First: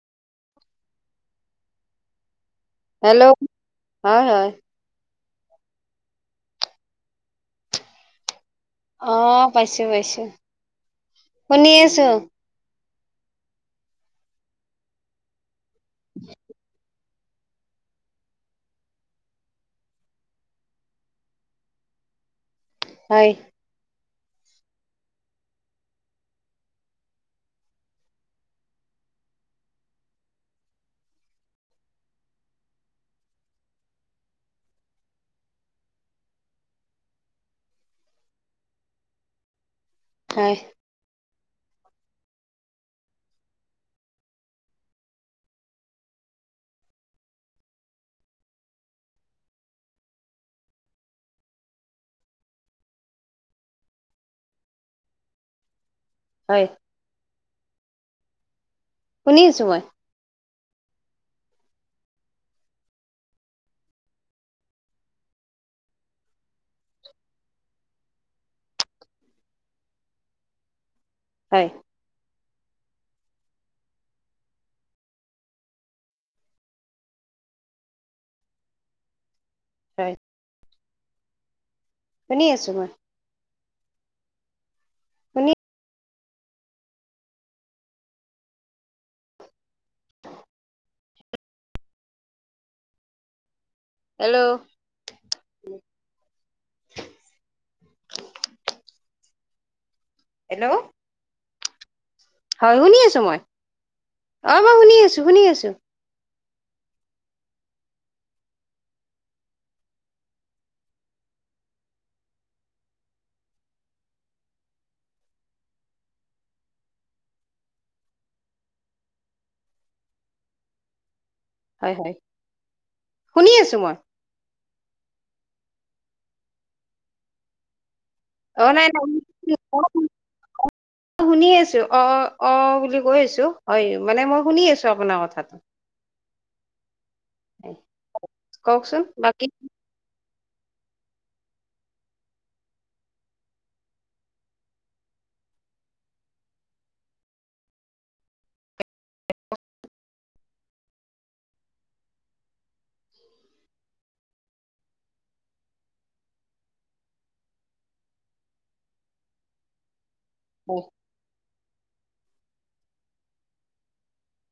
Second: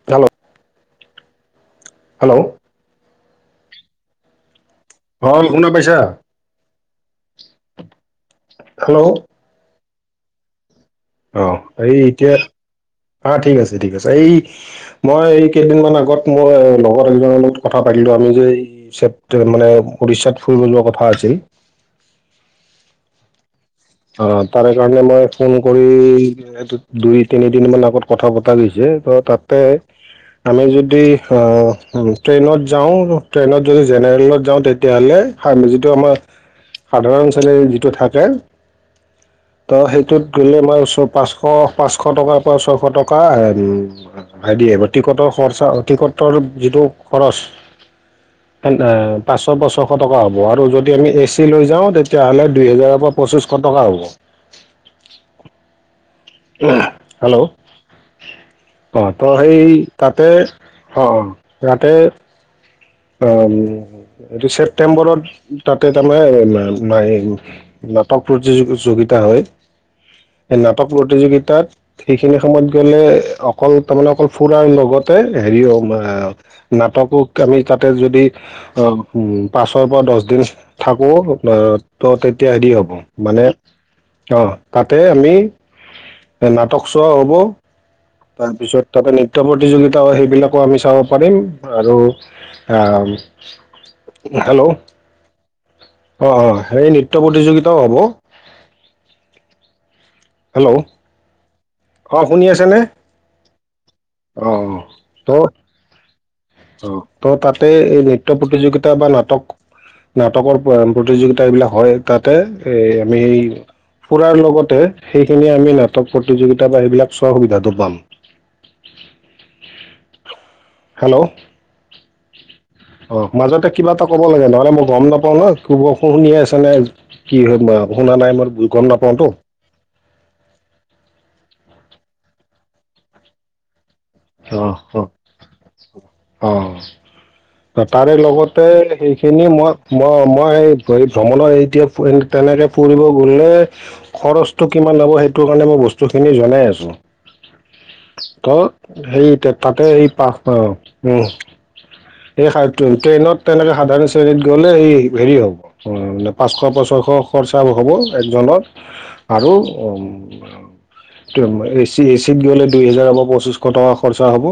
[inaudible] Hello. Hello হয় হয়। অল শুনা পাইছা? হেল্ল' অ পাইছো পাইছো। অ শুনি এই আছো এতিয়া অ ঠিক আছে, ঠিক আছে। এই মই এই কেইদিনমান আগত মই লগ জনৰ লগত কথা পাতিলো আমি যে এই ছেপ্টে মানে উৰিষ্যাত ফুৰিবলৈ যোৱা কথা আছিল হয়। অ তাৰে কাৰণে মই ফোন কৰি সেইটোত দুই তিনিদিন মান আগত কথা পতা গৈছে ত তাতে আমি যদি ট্ৰেইনত যাওঁ ট্ৰেইনত যদি জেনেৰেলত যাওঁ তেতিয়াহ'লে যিটো আমাৰ সাধাৰণ শ্ৰেণীৰ যিটো থাকে তো সেইটোত হয়। গ'লে আমাৰ পাঁচশ, পাঁচশ টকাৰ পৰা ছশ টকা [unintelligible] টিকটৰ খৰচা টিকটৰ যিটো খৰচ পাঁচশ বা ছশ টকা হ'ব আৰু যদি আমি এ চি লৈ যাওঁ তেতিয়াহ'লে দুই হেজাৰৰ ওপৰত পঁচিছশ টকা হ'ব। হয় হেল্ল'। অ ত শুনি সেই আছো মই তাতে অ তাতে অ এইটো ছেপটেম্বৰত তাতে তাৰমানে মা নাটক প্ৰতিযযোগিতা হয় সেই নাটক প্ৰতিযোগিতাত হয় সেইখিনি সময়ত গ'লে অকল তাৰমানে অকল ফুৰাৰ লগতে হেৰি অ নাটকক আমি তাতে যদি আহ পাঁচৰ পৰা হয় দহ দিন থাকো ত' শুনি তেতিয়া আছো হেৰি মই হ'ব মানে আহ তাতে আমি শুনি নাটক চোৱা হ'ব তাৰপিছত তাতে নৃত্য প্ৰতিযোগিতা হয় সেইবিলাকো আমি চাব পাৰিম আৰু হা হেল্ল'। অ অ সেই নৃত্য প্ৰতিযোগিতাও হ'ব হেল্ল'। অ' শুনি হয় আছেনে শুনি আছো মই। অ মই শুনি আছো শুনি আছো। ত' তাতে এই নৃত্য প্ৰতিযোগিতা বা নাটক নাটকৰ প্ৰতিযোগিতা বিলাক হয় তাতে এই আমি ফুৰাৰ লগতে সেইখিনি আমি নাটক প্ৰতিযোগিতা বা সেইবিলাক চোৱা সুবিধাটো পাম। হেল্ল'। হয় হয়। অ শুনি মাজতে আছো কিবা মই এটা ক'ব লাগে নহ'লে মই গম নাপাও ন কব শুনিয়ে আছে নে কি হয় শুনা নাই মই অ গম নাই নাই নাপাওঁতো [unintelligible] অ শুনি আছো, অ অ বুলি কৈ আছো। হয় মানে মই শুনি অ আছোঁ অ আপোনাৰ কথাট। অ তাৰে লগতে কওকচোন বাকী সেইখিনি মই মই মই ভ্ৰমণৰ এতিয়া তেনেকে ফুৰিব গলে খৰচটো কিমান লব সেইটোৰ কাৰণে মই বস্তু খিনি জনাই আছোঁ। ত সেই তাতে এই পাঁচটা অ উম। সেই সাৰটো ট্ৰেইনত তেনেকে সাধাৰণ শ্ৰেণীত গ'লে হে হেৰি হ'ব। পাঁচশ [unintelligible] খৰচা হ'ব একজনৰ আৰু অ টোৱে মই এ চি এ চিত দিও নে দুই হেজাৰ হব পঁচিশ টকা খৰচা হ'ব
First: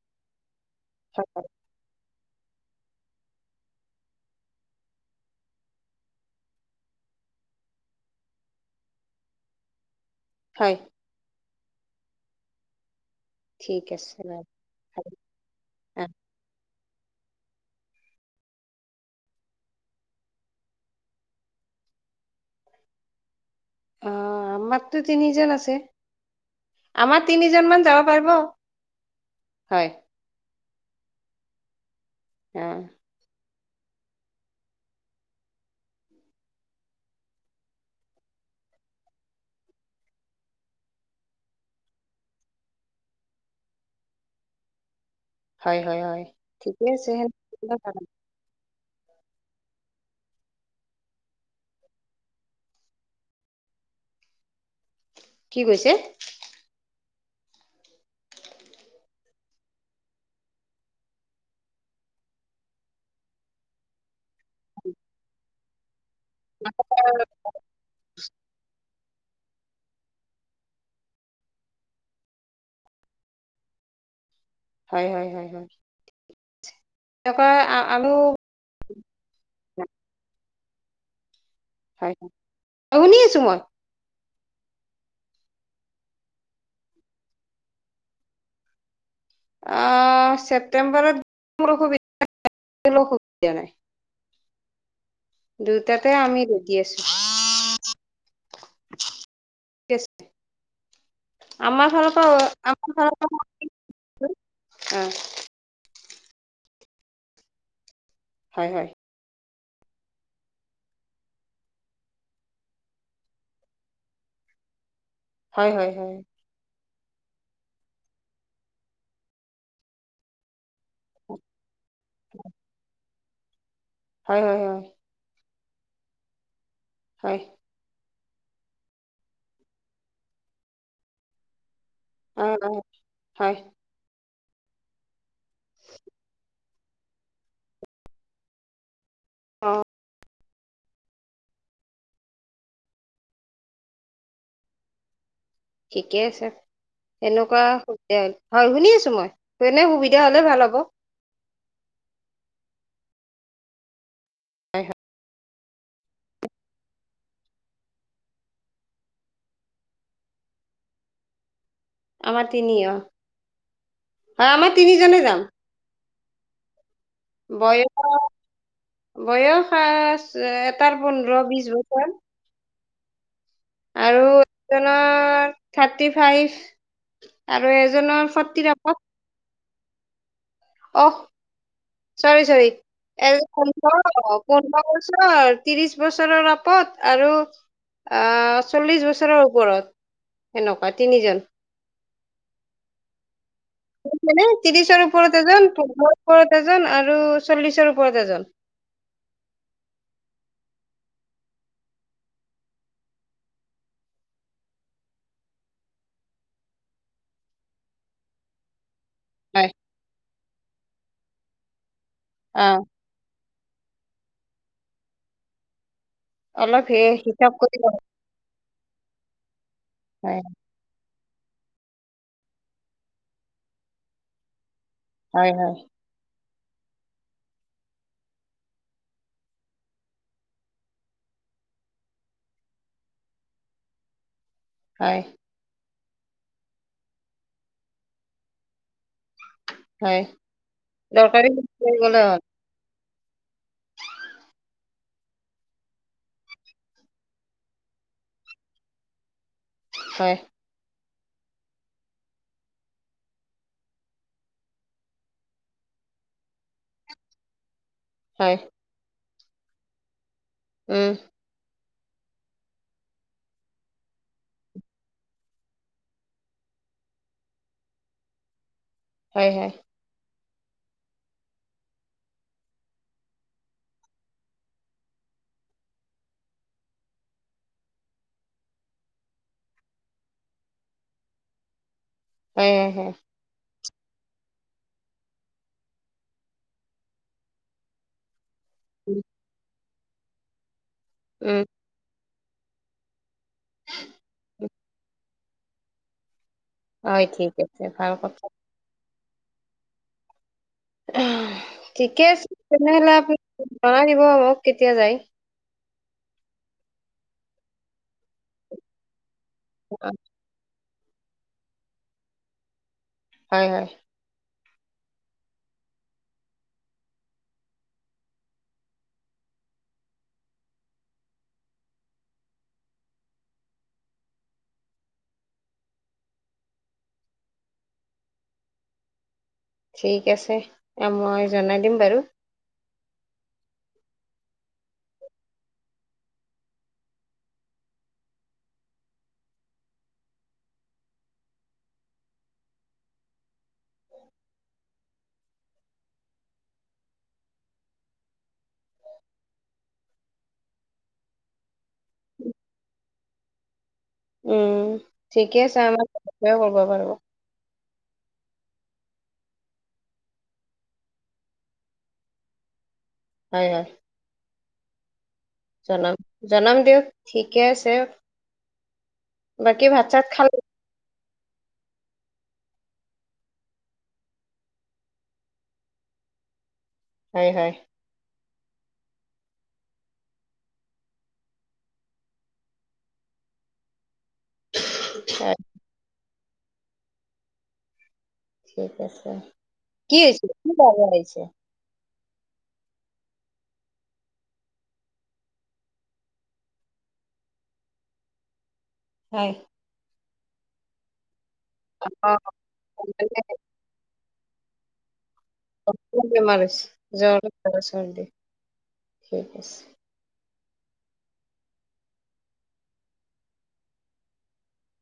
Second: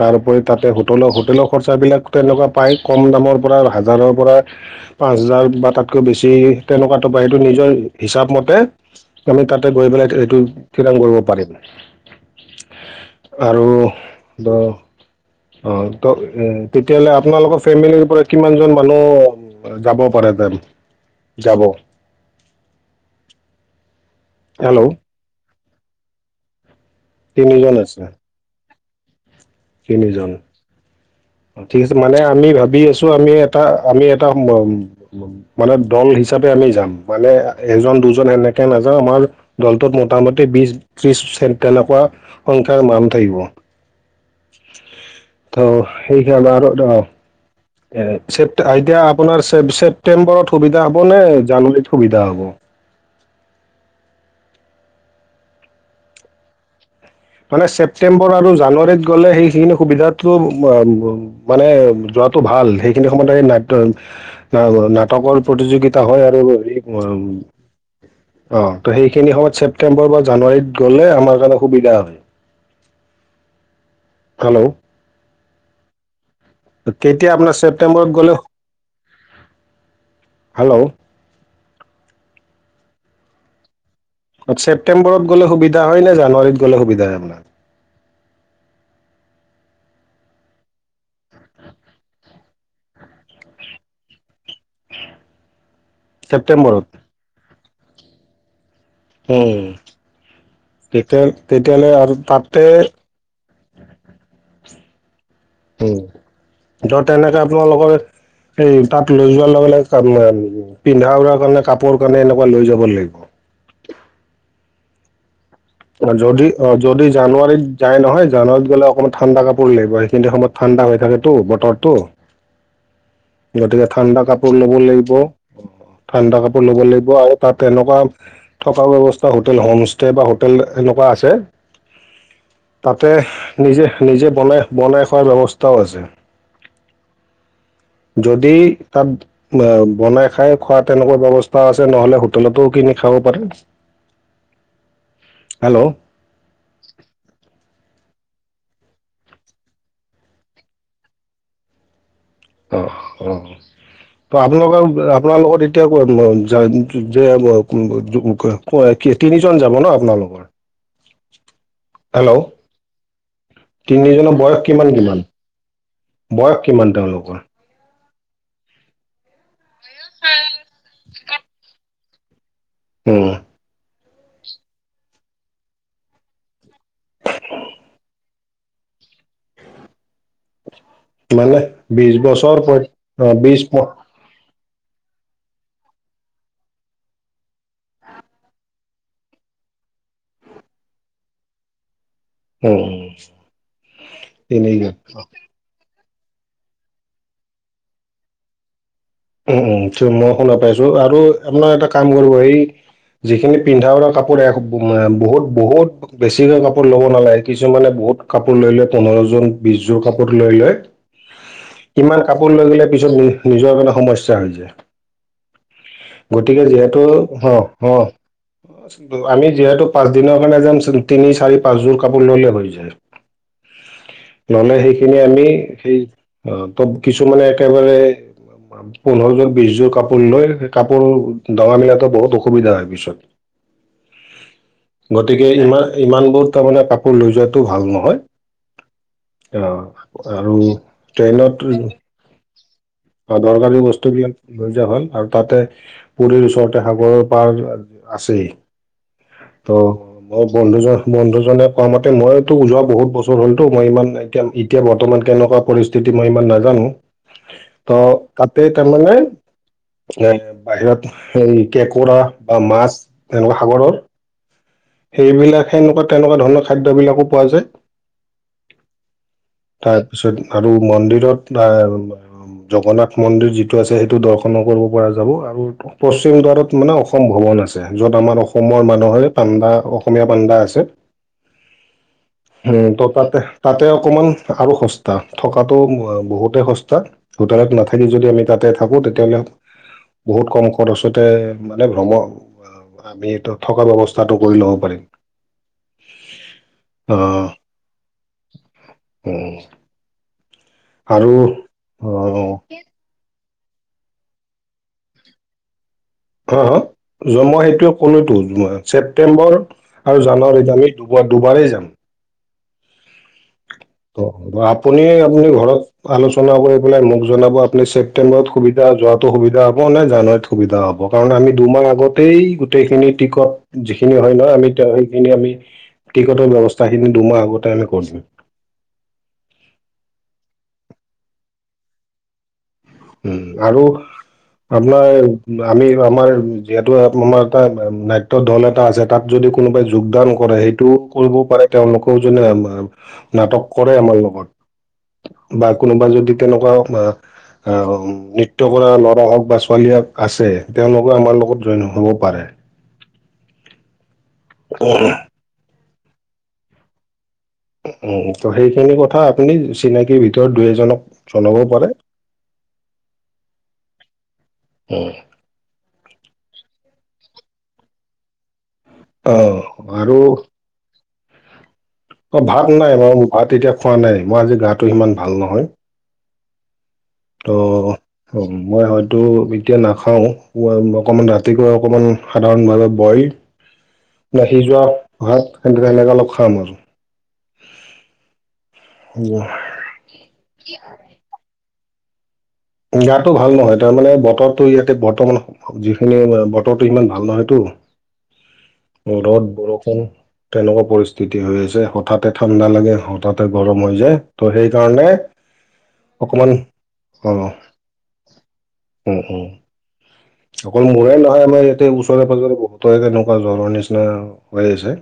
তাৰওপৰি তাতে হোটল হোটেলৰ খৰ চা বিলাক তেনেকুৱা পায় কম দামৰ পৰা হাজাৰৰ পৰা পাঁচ হাজাৰ বা তাতকৈ বেছি তেনেকুৱাতটো পায়, সেইটো নিজৰ হিচাপ মতে আমি তাতে গৈ পেলাই এইটো হয় থিৰাং কৰিব পাৰিম। আৰু ঠিক আছে দ অ ত এ তেতিয়ালে আপোনালোকৰ ফেমিলিৰ পৰা কিমানজন মানুহ যাব পাৰেহেতেন যাব? অ হেল্ল' আমাৰতো তিনিজন আছে, আমাৰ তিনিজন তিনিজনমান আছে যাব পাৰিব। হয় তিনিজন ঠিক আছে মানে আমি ভাবি অ' আছো আমি এটা আমি এটা সোমাম। মানে দল হিচাপে আমি যাম, মানে এজন দুজন এনেকে নাযাও আমাৰ দলটোত মোটামুটি বিশ ত্ৰিশ তেনেকুৱা সংখ্যাৰ মানুহ থাকিব। ত হয় হয় হয় সেইকাৰণে আৰু ঠিকে আছে সেনেকুৱা ধৰক এ চেট এতিয়া আপোনাৰ ছে ছেপ্তেম্বৰত সুবিধা হ'ব নে জানুৱাৰীত সুবিধা হ'ব? কি কৈছে? মানে ছেপটেম্বৰ আৰু জানুৱাৰীত গ'লে সেইখিনি সুবিধাটো [unintelligible] মানে যোৱাটো ভাল, সেইখিনি সময়ত আহি নাট্য নাটকৰ প্ৰতিযোগি তা হয় আৰু [unintelligible] অ ত সেইখিনি সময়ত ছেপ্তেম্বৰ বা জানুৱাৰীত গ'লে আমাৰ কাৰণে সুবিধা হয়। হাল্ল হয় হয় হয় হয়। তেতিয়া তেনেকুৱা আপোনাৰ আৰু ছেপ্টেম্বৰত গ'লে, হেল্ল। হয়, অ শুনি আছোঁ মই। ছেপ্তেম্বৰত গ'লে সুবিধা হয় নে জানুৱাৰীত গলে সুবিধা হয় আপোনাৰ? আ ছেপ্টেম্বৰত মোৰ অসুবিধা অসুবিধা নাই। দুইটাতে আমি ৰেডি ছেপ্টেম্বৰত আছোঁ। উম। ঠিক আছে। তেতিয়া তেতিয়াহলে আৰু তাতে [unintelligible] আহ। উম ত তেনেকে আপোনালোকৰ হয় এই হয় তাত লৈ যোৱাৰ লগে লগে তাৰমানে পিন্ধা উৰাৰ কাৰণে কাপোৰ কাৰণে এনেকুৱা লৈ যাব লাগিব। হয় হয় অ হয় যদি অ যদি জানুৱাৰীত যায় নহয় জানুৱাৰীত গ'লে অকমান ঠাণ্ডা কাপোৰ লাগিব, এইখিনি সময়ত ঠাণ্ডা হৈ থাকেতো বতৰটো গতিকে ঠাণ্ডা হয় কাপোৰ হয় ল'ব হয় লাগিব। ঠাণ্ডা কাপোৰ ল'ব লাগিব আৰু হয় তাত এনেকুৱা থকা ব্যৱস্থা হোটেল হোম ষ্টে বা হ হোটেল এনেকুৱা আছে, অ' অ' তাতে হয় নিজে নিজে বনাই - বনাই খোৱাৰ ব্যৱস্থাও আছে। যদি তাত আম অ' বনাই খাই খোৱা তেনেকুৱা ব্যৱস্থা আছে, নহলে হোটেলতো কিনি খাব পাৰে। হেল্ল'? অ', ঠিকে আছে, তেনেকুৱা সুবিধা হয় শুনি আছোঁ মই তেনে সুবিধা হ'লে ভাল হ'ব। অহ অ, ত আপোনালোকৰ অ আপোনাৰ লগত এ এতিয়া [inaudible] তিনিজন যাব ন আপোনালোক? কোৱা? আমাৰ তিনি অ। তিনিজনৰ হয় বয়স আমাৰ কিমান তিনিজনে কিমান? যাম। বয়স কিমান তেওঁলোকৰ? বয়স, বয়স খাচ এটাৰ পোন্ধৰ বিশ বছৰ উম। আৰু এজনৰ থাৰ্টি ফাইভ আৰু এজনৰ ফৰ্টিৰ আপ অহ মানে বিশ চৰি বছৰ চৰি অ', বিশ এজনৰ [inaudible] অ পোন্ধৰ বছৰ, ত্ৰিশ বছৰৰ আপদ আৰু আ চল্লিশ বছৰৰ ওপৰত, সেনেকুৱা তিনিজন। উম। মানে তিনিজন ত্ৰিশৰ ওপৰত এজন, পোন্ধৰৰ ওপৰত এজন আৰু চল্লিশৰ ওপৰত এজন। উম উম থু মই শুনা পাইছো আৰু আপোনাৰ এটা কাম কৰিব এই যিখিনি পিন্ধা উৰা কাপোৰ এ ব উম বহুত বহুত বেছিকৈ কাপোৰ ল'ব নালাগে, কিছুমানে বহুত কাপোৰ লৈ লৈ, পোন্ধৰ যোৰ, হয় বিশ যোৰ কাপোৰ লৈ লয়, ইমান কাপোৰ লৈ অ গলে পিছত নি নিজৰ কাৰনে সমস্যা হৈ যায়। গতিকে অলপ হে যিহেতু হ হিচাপ কৰি হ লওক। আমি যিহেতু পাঁচদিনৰ হয় কাৰণে যামচোন তিনি, চাৰি, পাঁচযোৰ কাপোৰ ল'লে হৈ যায়। ল'লে সেইখিনি আমি হয় হয় সেই ত ত কিছুমানে একেবাৰে পোন্ধৰ যোৰ, বিশ যোৰ কাপোৰ লৈ সেই কাপোৰ দঙা মিলাতো বহুত অসুবিধা হয় পিছত। [unintelligible] হয় গতিকে ইমান ইমানবোৰ তাৰমানে কাপোৰ লৈ যোৱাটো ভাল নহয়। অ হয় আৰু দৰকাৰী ট্ৰেইনত গলে হল। বা দৰকাৰী বস্তুবিলাক লৈ যোৱা ভাল আৰু তাতে পুৰীৰ ওচৰতে সাগৰৰ পাৰ আছেই, ত হয় মই বন্ধুজন বন্ধুজনে কোৱা মতে মইতো যোৱা বহুত বছৰ হ'লতো মই ইমান এতিয়া ই তিয়া বৰ্তমান কেনেকুৱা পৰিস্থিতি মই ইমান নাজানো? অ হয় তাতে তাৰমানে, এ উম, বাহিৰত সেই কেঁকোৰা বা মাছ সেনেকুৱা সাগৰৰ সেইবিলাক সেনেকুৱা তেনেকুৱা ধৰণৰ খাদ্যবিলাকো পোৱা যায়। হয় হয়। তাৰপিছত আৰু মন্দিৰত বা জগন্নাথ মন্দিৰ যিটো আছে সেইটো দৰ্শনো কৰিব পৰা যাব আৰু পশ্চিম দ্বাৰত মানে অসম ভৱন আছে, যত আমাৰ অসমৰ মানুহে পাণ্ডা, অসমীয়া পাণ্ডা আছে [inaudible] হয়, উম, হয়, ত হয়। তাতে - তাতে অকমান আৰু সস্তা থকাটো ব বহুতে সস্তা হোটেলত নাথাকি যদি আমি তাতে থাকো তেতিয়াহ'লে বহুত কম খৰচতে উম, মানে ভ্ৰমক, আমিটো থকা ব্যৱস্থাটো কৰি ল'ব পাৰিম। [inaudible] হয় ঠিক আছে, ভাল কথা। উম আৰু অ ঠিকে আছে, তেনেহলে আপুনি জনাই দিব আকৌ কেতিয়া যায়? হ হ‌, মই সেইটোৱে ক'লোতো মই ছেপ্টেম্বৰ অ, আৰু জানুৱাৰীত আমি দুবাৰ দুবাৰেই যাম। হয় হয়। ত আপুনি আপুনি ঘৰত আলোচনা কৰি পেলাই মোক জনাব, আপুনি ছেপ্তেম্বৰত সুবিধা যোৱাটো সুবিধা হ'ব নে জানুৱাৰীত সুবিধা হ'ব, কাৰণ আমি দুমাহ আগতেই গোটেইখিনি টিকট যিখিনি হয় নহয় আমি সেইখিনি আমি টিকটৰ ব্যৱস্থাখিনি দুমাহ আগতে আমি কৰিলোঁ। ঠিক আছে মই জনাই দিম বাৰু। উম, আৰু আপোনাৰ আমি আমাৰ যিহেতু আমাৰ এটা নাট্য দল এটা আছে। তাত যদি কোনোবাই যোগদান কৰে, সেইটোও কৰিব পাৰে তেওঁলোকেও যোনে নাটক কৰে আমাৰ লগত, বা কোনোবা যদি তেনেকুৱাও বা অঁ নৃট্য কৰা ল'ৰা হওক বা ছোৱালী হক আছে, তেওঁলোকে আমাৰ লগত জইন হ'ব পাৰে। উম ঠিকে আছে, আমাক স কৰিব পাৰোঁ। উম ত' সেইখিনি কথা আপুনি চিনাকিৰ ভিতৰত দুই এজনক জনাব পাৰে। হয় হয়। উম। জনাম জনাম দিয়ক ঠিকে আছে, বাকী ভাত আৰু চাত খাল অ ভাত নাই বাৰু ভাত এতিয়া খোৱা নাই, মই আজি গাটো সিমান ভাল নহয়। হয়, অ হয়। অ, মই হয়তো এতিয়া নাখাওঁ অকমান ৰাতিপুৱা অকমান সাধাৰণভাৱে বইল না সিযোৱা ভাত হয়, সেনে সেনেকে অলপ খাম আৰু। ঠিক আছে কি হৈছে কি ভ ভহ বাজিছে? গাতো ভাল নহয়, তাৰমানে বতৰটো ইয়াতে বৰ্তমান যিখিনি আমা বতৰটো সিমান ভাল নহয়তটো। ৰদ হয়। বৰষুণ তেনেকুৱা পৰিস্থিতি হৈ আছে, হঠাতে অ', ঠাণ্ডা লাগে হঠাতে মানে গৰম হৈ যায় ত' সেইকাৰণে আকৌ অকমান বেমাৰ হৈছে অ জ্বৰ আৰু চৰ্দি, উম উম ঠিক আছে। অকল মোৰে নহয় আমাৰ ইয়াতে ওচৰে পাজৰে বহুত সেনেকুৱা জ্বৰৰ নিচিনা হৈ আছে।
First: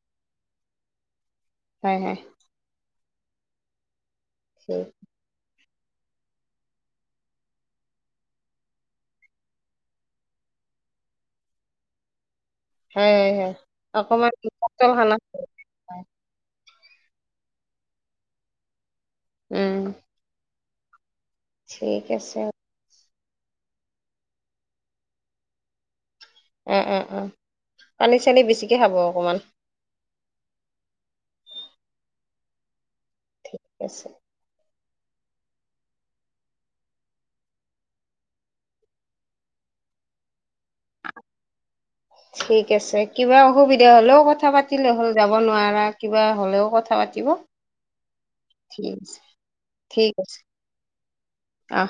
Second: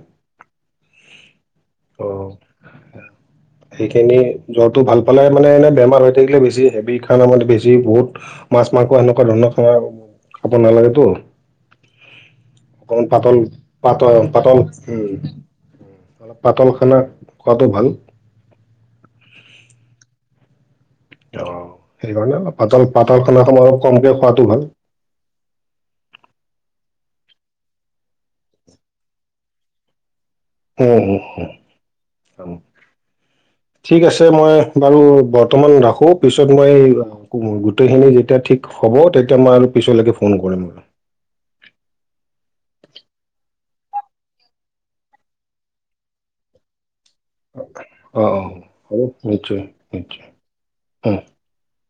হয় অ হয় সেইখিনি জ্বৰটো ভাল ফালে মানে এনেই বেমাৰ হৈ থাকিলে বেছি হেভিত খানা মানে বেছি বহুত মাছ মাৰংস সেনেকুৱা ধৰণৰ খানা খাব নালাগেতো। অকমান হয় হয় পাতল হয় পাতল অকমান পাতল খানা উম। খাব। অলপ পাতল খানা খোৱাটো ভাল। উম অ ঠিক সেইকাৰণে আছে অলপ পাতল পাতল খানা খানাটো অলপ কমকে খোৱাটো ভাল। উম উম উম, পানী চানী বেছিকে খাব অকণমান। হুম উম, ঠিক আছে মই বাৰু বৰ্তমান ৰাখো পিছত মই গোটেইখিনি যেতিয়া ঠিক হ'ব তেতিয়া মই আৰু পিছলৈকে ফোন কৰিম [unintelligible] ঠিক আছে কিবা অসুবিধা হ'লেও কথা পাতিলে হ'ল যাব নোৱাৰা কিবা হ'লেও কথা পাতিব অ অ ঠিক হব আছে নিশ্চয় নিশ্চয় অ অ